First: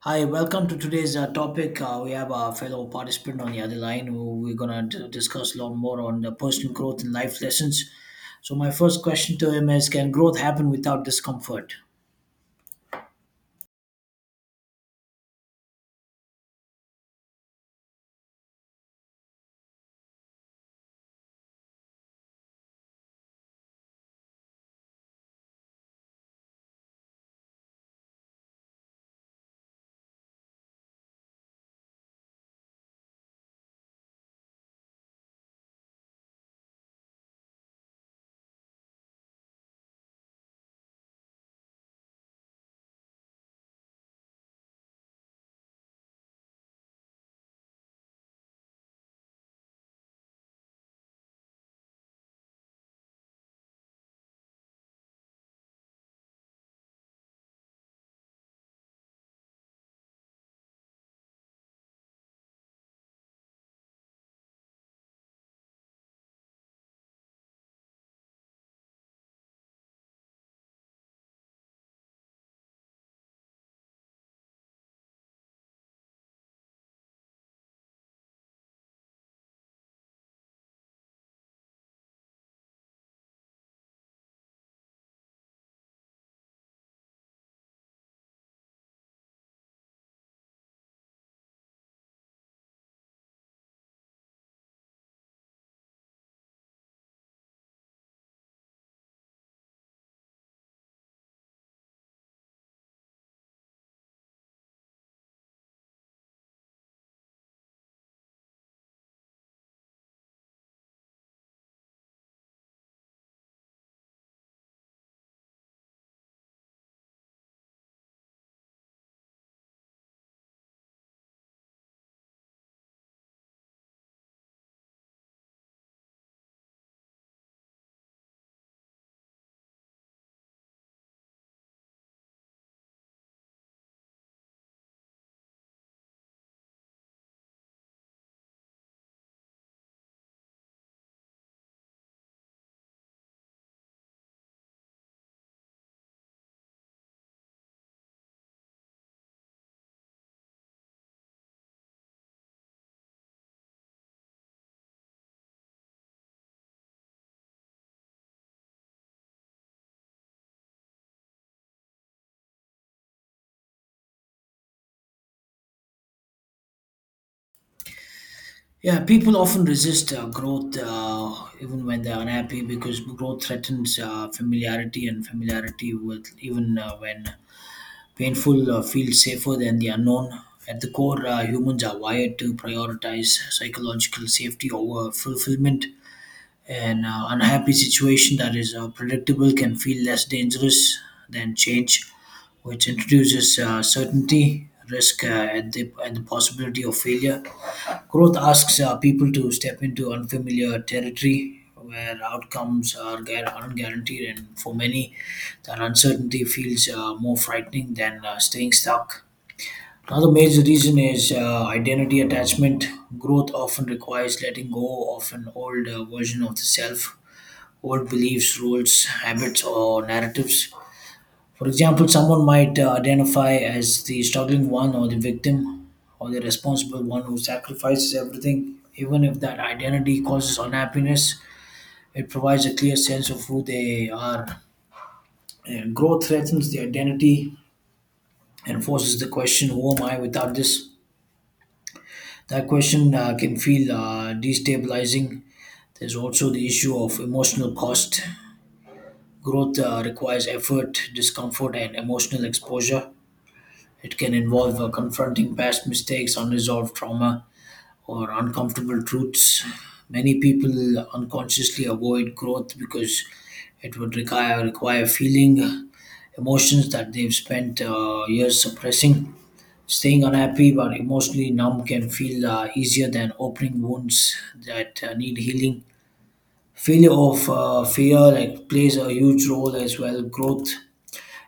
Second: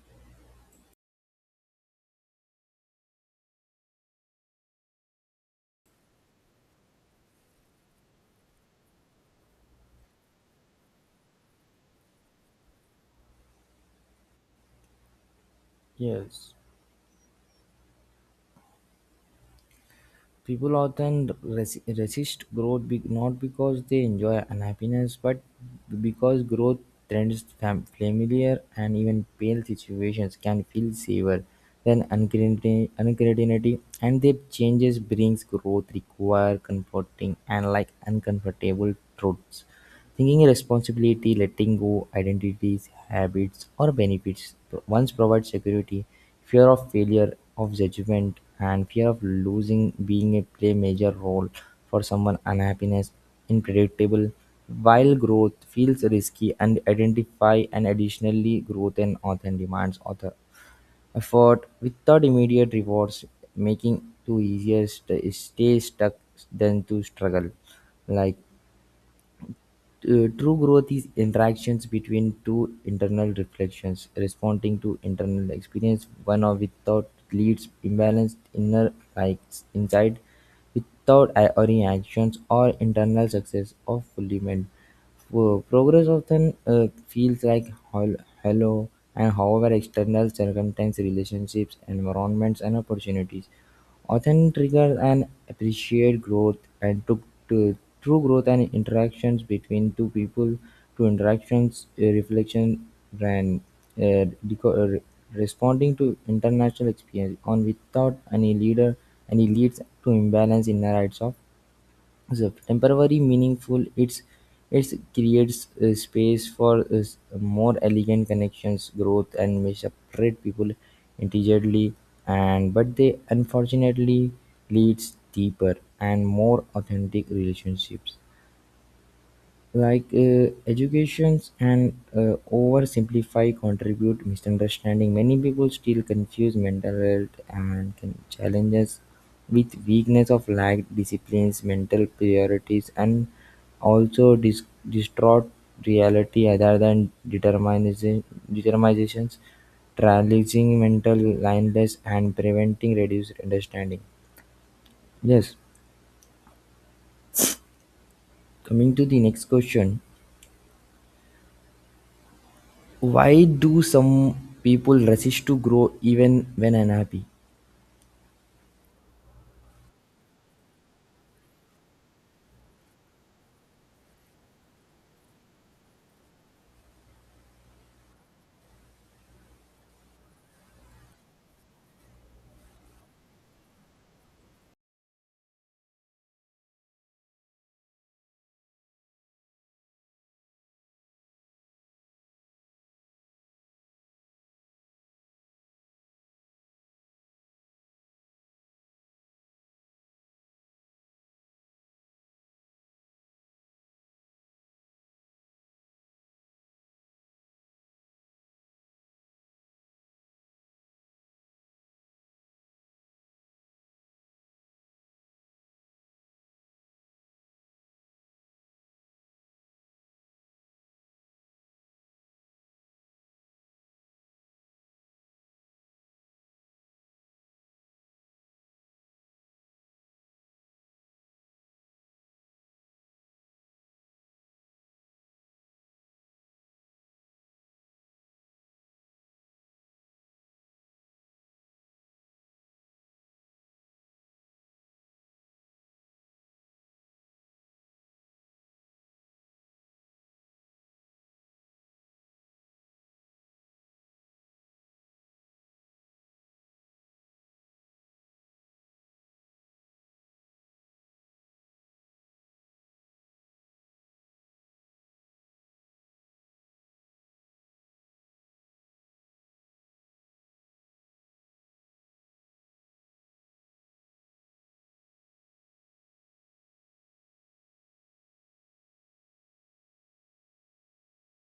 Hi, welcome to today's topic. We have a fellow participant on the other line who we're going to discuss a lot more on the personal growth and life lessons. So, my first question to him is, can growth happen without discomfort? Yes, people often resist growth not because they enjoy unhappiness, but because growth trends, familiar, and even pale situations can feel safer than uncertainty, and their changes brings growth require comforting and like uncomfortable truths. Thinking responsibility, letting go, identities, habits or benefits once provide security, fear of failure, of judgment, and fear of losing being a play major role for someone unhappiness, unpredictable, while growth feels risky and identify and additionally growth and often demands author effort without immediate rewards, making to easier stay stuck than to struggle like true growth is interactions between two internal reflections, responding to internal experience, one or without leads imbalanced inner likes inside without any actions or internal success of fulfillment. Progress often feels like hollow, and however, external circumstances, relationships, environments, and opportunities often trigger and appreciate growth and to true growth and interactions between two people to interactions, a reflection and uh, deco- uh, re- responding to international experience on without any leader any leads to imbalance in the rights of so temporary meaningful it's it creates a space for more elegant connections growth and may separate people intelligently and but they unfortunately leads deeper and more authentic relationships like educations and oversimplify contribute misunderstanding many people still confuse mental health and can challenges with weakness of lack disciplines mental priorities and also distraught reality other than determinism determinations trailing mental lineless and preventing reduced understanding. Yes, coming to the next question. Why do some people resist to grow even when unhappy? Yeah, people often resist growth even when they're unhappy because growth threatens familiarity, and familiarity with even when painful feels safer than the unknown. At the core, humans are wired to prioritize psychological safety over fulfillment. An unhappy situation that is predictable can feel less dangerous than change, which introduces certainty, risk, and the possibility of failure. Growth asks people to step into unfamiliar territory where outcomes are aren't guaranteed, and for many, that uncertainty feels more frightening than staying stuck. Another major reason is identity attachment. Growth often requires letting go of an old version of the self, old beliefs, roles, habits, or narratives. For example, someone might identify as the struggling one or the victim or the responsible one who sacrifices everything. Even if that identity causes unhappiness, it provides a clear sense of who they are. And growth threatens the identity and forces the question, who am I without this? That question can feel destabilizing. There's also the issue of emotional cost. Growth requires effort, discomfort, and emotional exposure. It can involve confronting past mistakes, unresolved trauma, or uncomfortable truths. Many people unconsciously avoid growth because it would require feeling emotions that they've spent years suppressing. Staying unhappy but emotionally numb can feel easier than opening wounds that need healing. Failure of fear like plays a huge role as well. Growth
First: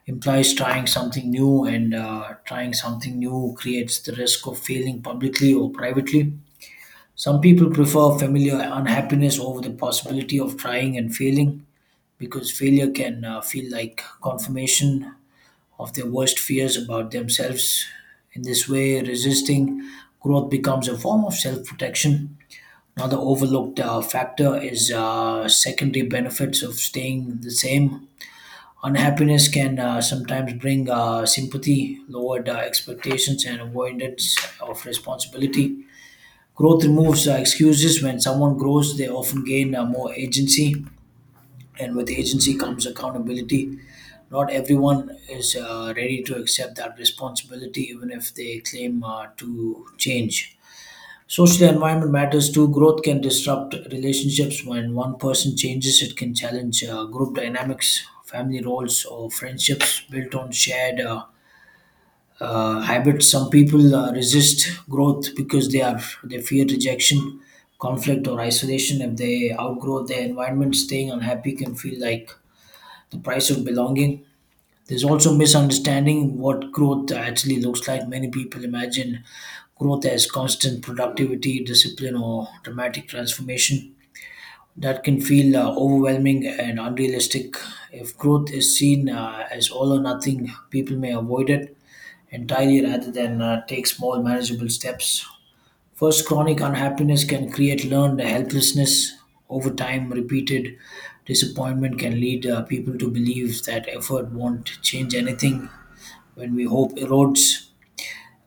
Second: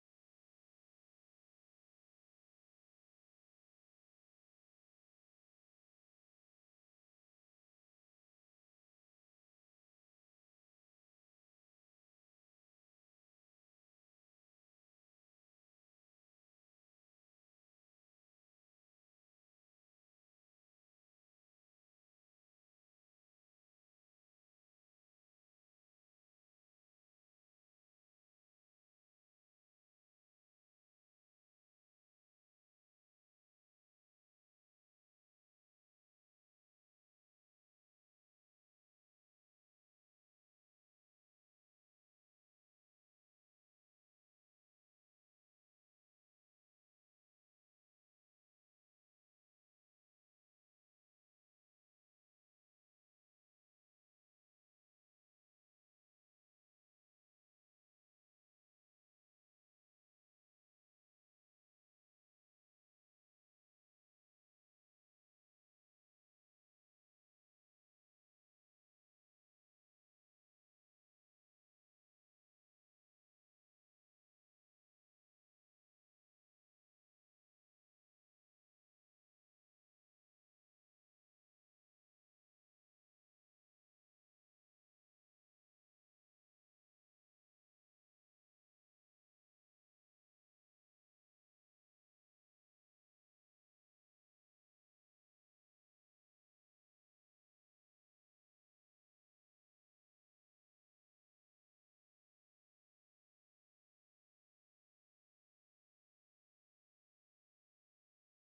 implies trying something new, and trying something new creates the risk of failing publicly or privately. Some people prefer familiar unhappiness over the possibility of trying and failing because failure can feel like confirmation of their worst fears about themselves. In this way, resisting growth becomes a form of self protection. Another overlooked factor is secondary benefits of staying the same. Unhappiness can sometimes bring sympathy, lowered expectations, and avoidance of responsibility. Growth removes excuses. When someone grows, they often gain more agency, and with agency comes accountability. Not everyone is ready to accept that responsibility, even if they claim to change. Social environment matters too. Growth can disrupt relationships when one person changes. It can challenge group dynamics, family roles, or friendships built on shared habits. Some people resist growth because they fear rejection, conflict, or isolation. If they outgrow their environment, staying unhappy can feel like the price of belonging. There's also misunderstanding what growth actually looks like. Many people imagine growth as constant productivity, discipline, or dramatic transformation. That can feel overwhelming and unrealistic. If growth is seen as all or nothing, people may avoid it entirely rather than take small, manageable steps. First, chronic unhappiness can create learned helplessness. Over time, repeated disappointment can lead people to believe that effort won't change anything. When we hope erodes,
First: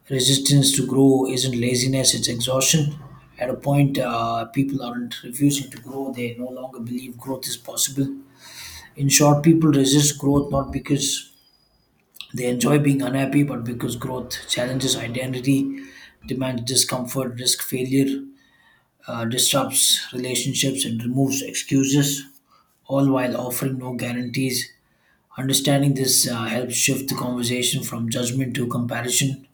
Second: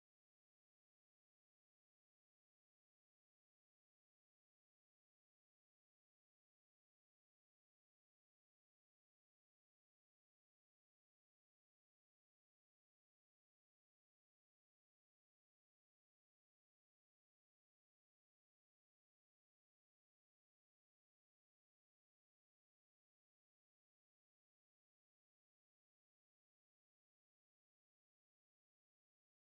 resistance to grow isn't laziness, it's exhaustion. At a point, people aren't refusing to grow, they no longer believe growth is possible. In short, people resist growth not because they enjoy being unhappy, but because growth challenges identity, demands discomfort, risk failure, disrupts relationships, and removes excuses, all while offering no guarantees. Understanding this helps shift the conversation from judgment to comparison,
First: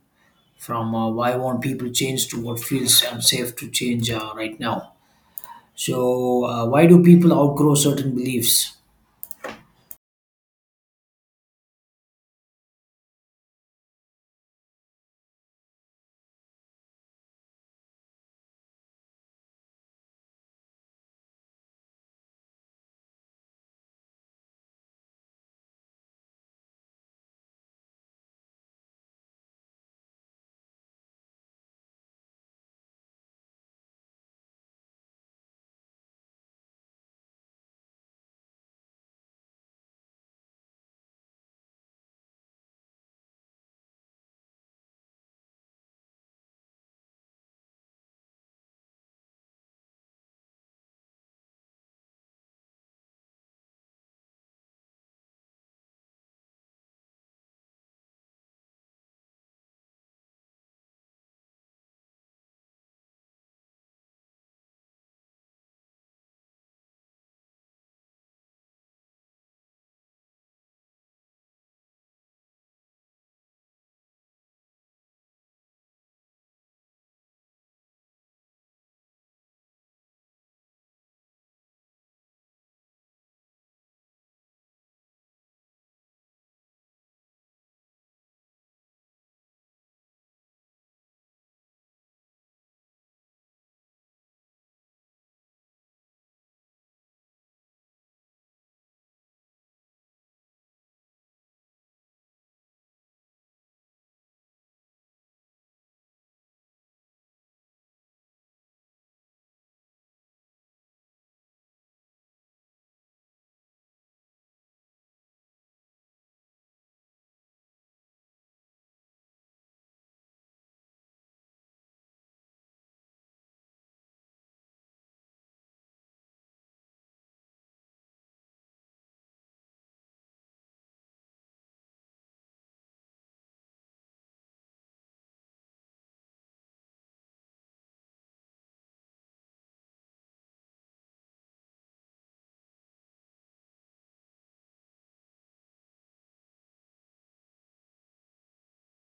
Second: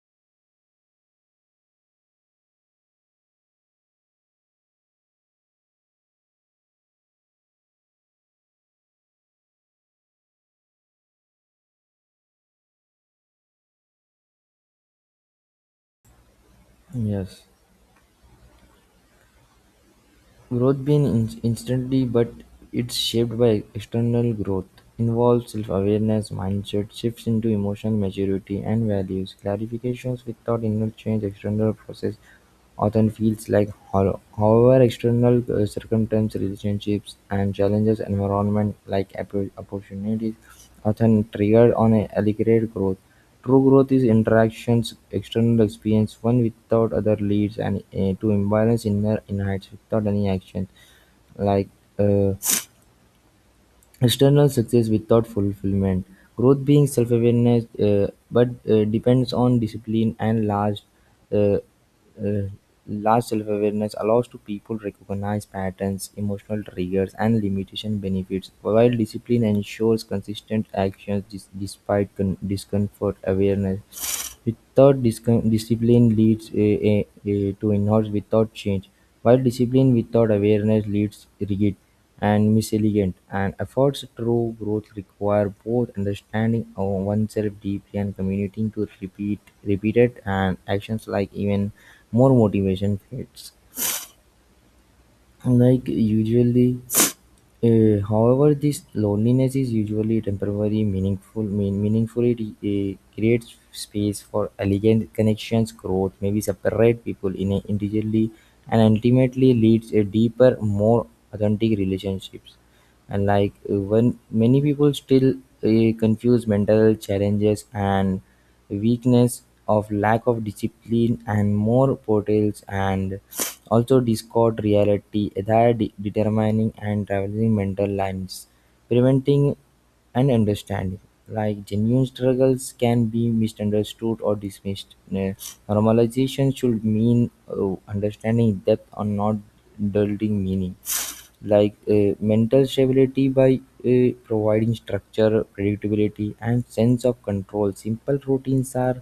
from why won't people change to what feels unsafe to change right now. So, why do people outgrow certain beliefs? Yes. Growth being instantly, but it's shaped by external growth. Involves self awareness, mindset, shifts into emotional maturity and values. Clarifications without inner change, external process often feels like hollow. However, external circumstances, relationships, and challenges, environment like opportunities often triggered on a aggregate growth. True growth is interactions, external experience, one without other leads and to imbalance inner insights without any action. Like uh, external success without fulfillment. Growth being self awareness, but depends on discipline and uh, uh, large self awareness allows to people recognize patterns, emotional triggers, and limitation benefits. While discipline ensures consistent actions despite discomfort, awareness without discipline leads to inert without change, while discipline without awareness leads rigid and miscellient, and efforts true growth require both understanding of oneself deeply and committing to repeated and actions like even more motivation fades. Like usually however, this loneliness is usually temporary, meaningful. Meaningful it creates space for elegant connections, growth, maybe separate people in a individually, and ultimately leads a deeper, more authentic relationships and like when many people still confuse mental challenges and weakness of lack of discipline and more portals and also discord reality that determining and traveling mental lines preventing and understanding like genuine struggles can be misunderstood or dismissed. Normalization should mean understanding depth or not dulling meaning like mental stability by providing structure predictability and sense of control simple routines are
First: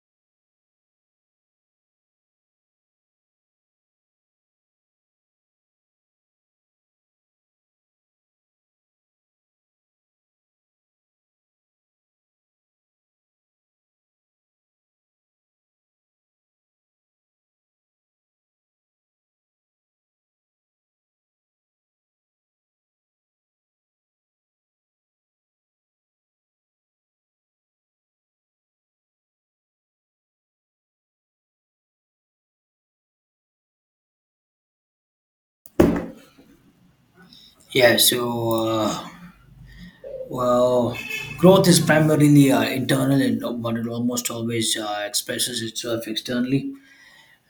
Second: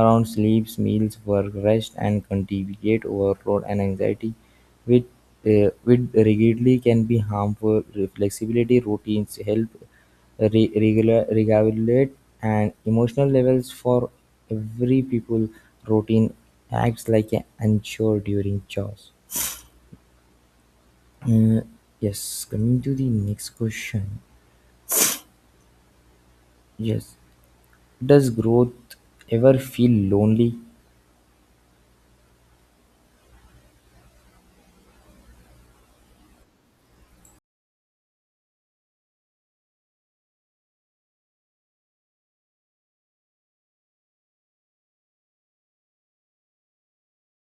around sleeps meals work rest and contribute overload and anxiety which which rigidly can be harmful flexibility routines help regular regulate and emotional levels for every people routine acts like an anchor during chores. uh, yes, coming to the next question. Yes, does growth ever feel lonely? Yeah, so, well, growth is primarily internal, and but it almost always expresses itself externally.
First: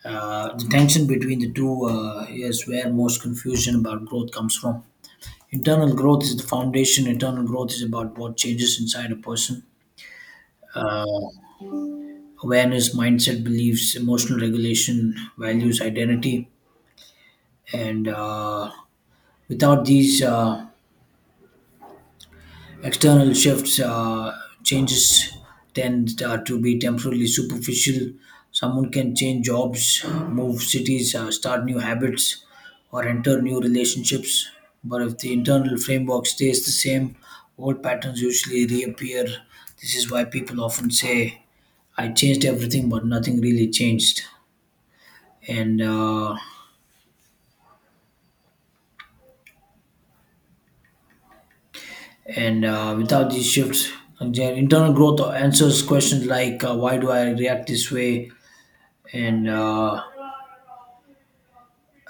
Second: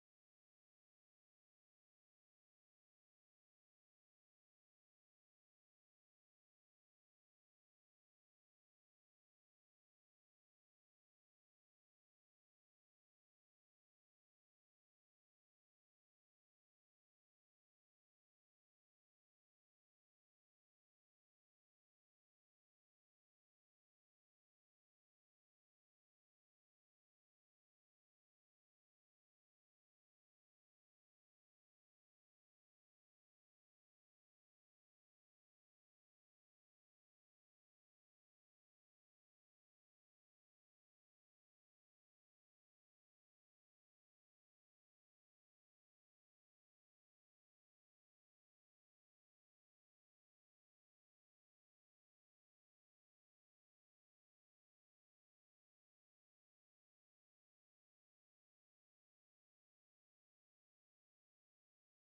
The tension between the two is where most confusion about growth comes from. Internal growth is the foundation. Internal growth is about what changes inside a person. Uh, Awareness, mindset, beliefs, emotional regulation, values, identity. And Without these external shifts, changes tend to be temporarily superficial. Someone can change jobs, move cities, start new habits, or enter new relationships. But if the internal framework stays the same, old patterns usually reappear. This is why people often say, I changed everything, but nothing really changed. And uh, and Without these shifts, their internal growth answers questions like why do I react this way, and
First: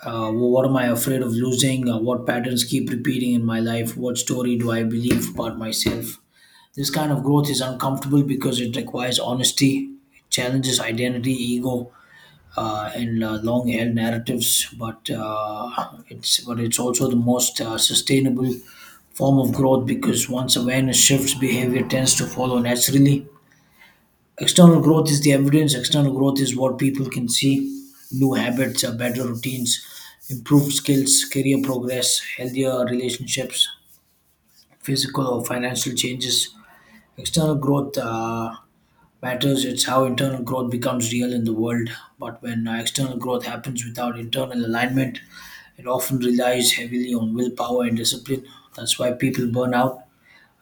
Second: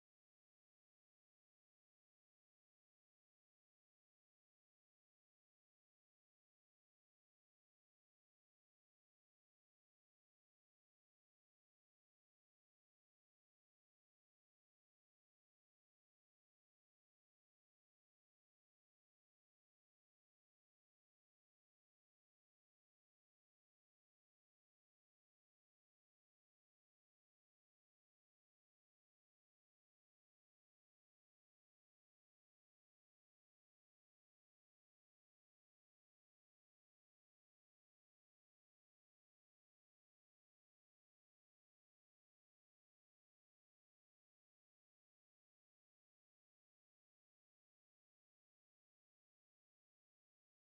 what am I afraid of losing, what patterns keep repeating in my life, what story do I believe about myself? This kind of growth is uncomfortable because it requires honesty, it challenges identity, ego, and long-held narratives, but it's also the most sustainable form of growth because once awareness shifts, behavior tends to follow naturally. External growth is the evidence. External growth is what people can see. New habits, better routines, improved skills, career progress, healthier relationships, physical or financial changes. External growth matters. It's how internal growth becomes real in the world. But when external growth happens without internal alignment, it often relies heavily on willpower and discipline. That's why people burn out,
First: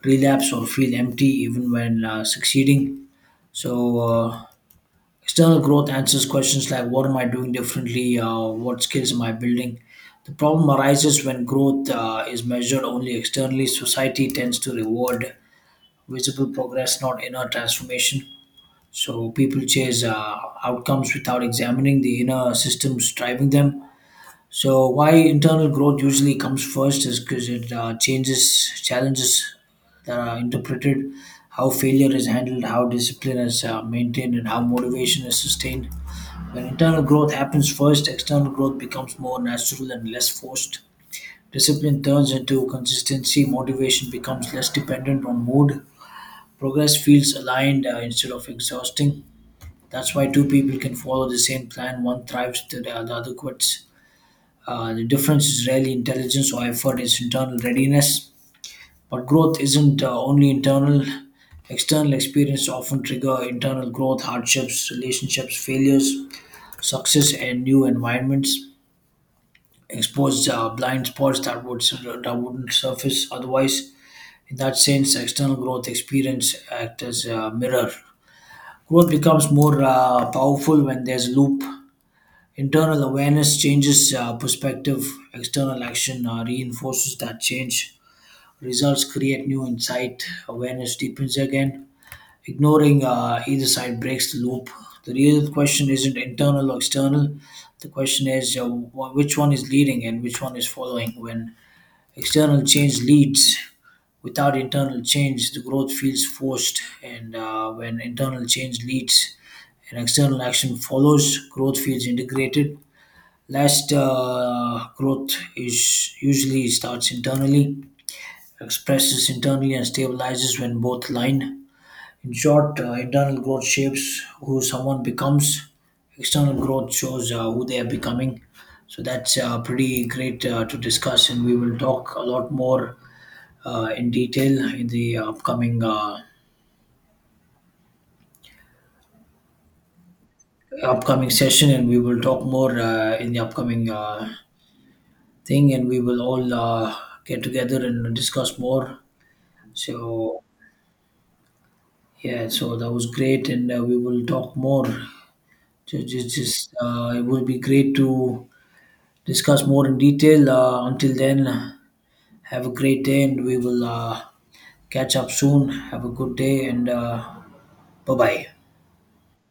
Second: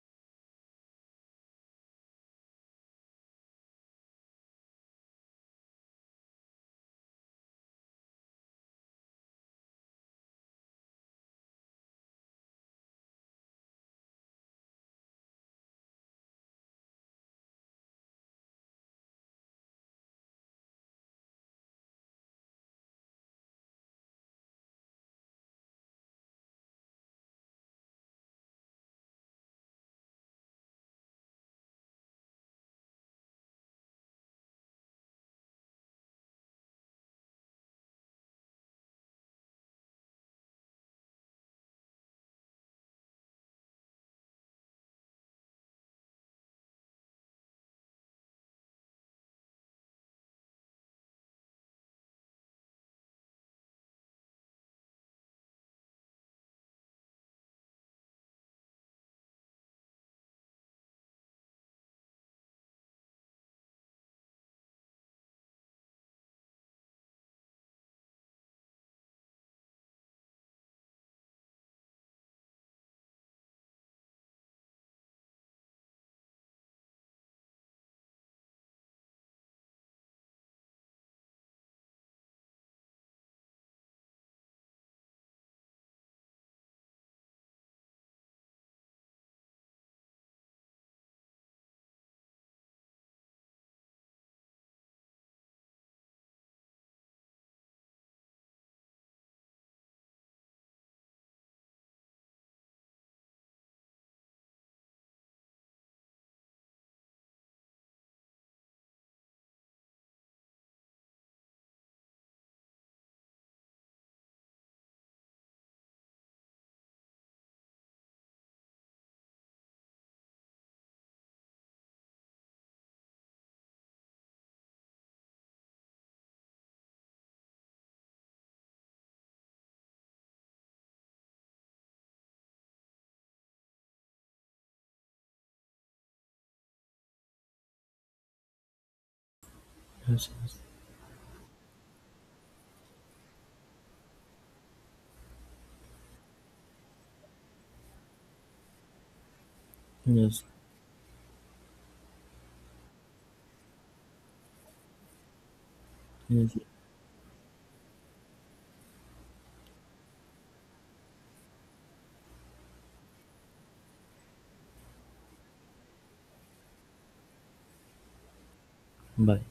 relapse, or feel empty even when succeeding. So, external growth answers questions like what am I doing differently? What skills am I building? The problem arises when growth is measured only externally. Society tends to reward visible progress, not inner transformation. So people chase outcomes without examining the inner systems driving them. So why internal growth usually comes first is because it changes challenges that are interpreted, how failure is handled, how discipline is maintained, and how motivation is sustained. When internal growth happens first, external growth becomes more natural and less forced. Discipline turns into consistency, motivation becomes less dependent on mood, progress feels aligned instead of exhausting. That's why two people can follow the same plan. One thrives, the other quits. The difference is rarely intelligence or effort, it's internal readiness. But growth isn't only internal. External experience often trigger internal growth, hardships, relationships, failures, success, and new environments. Expose blind spots that wouldn't surface otherwise. In that sense, external growth experience act as a mirror. Growth becomes more powerful when there's a loop. Internal awareness changes perspective, external action reinforces that change. Results create new insight, awareness deepens again. Ignoring either side breaks the loop. The real question isn't internal or external. The question is which one is leading and which one is following. When external change leads without internal change, the growth feels forced, and when internal change leads and external action follows, growth feels integrated. Last, growth is usually starts internally, expresses internally, and stabilizes when both align. In short, internal growth shapes who someone becomes. External growth shows who they are becoming. So that's pretty great to discuss, and we will talk a lot more in detail in the Yes, yes, upcoming session, and we will talk more in the upcoming thing, and we will all get together and discuss more. yes. So yeah, so that was great, and we will talk more. Just, just, Yes. just uh, it would be great to discuss more in detail. Until then, have a great day, and we will catch up soon. Have a good day, and bye bye. Bye.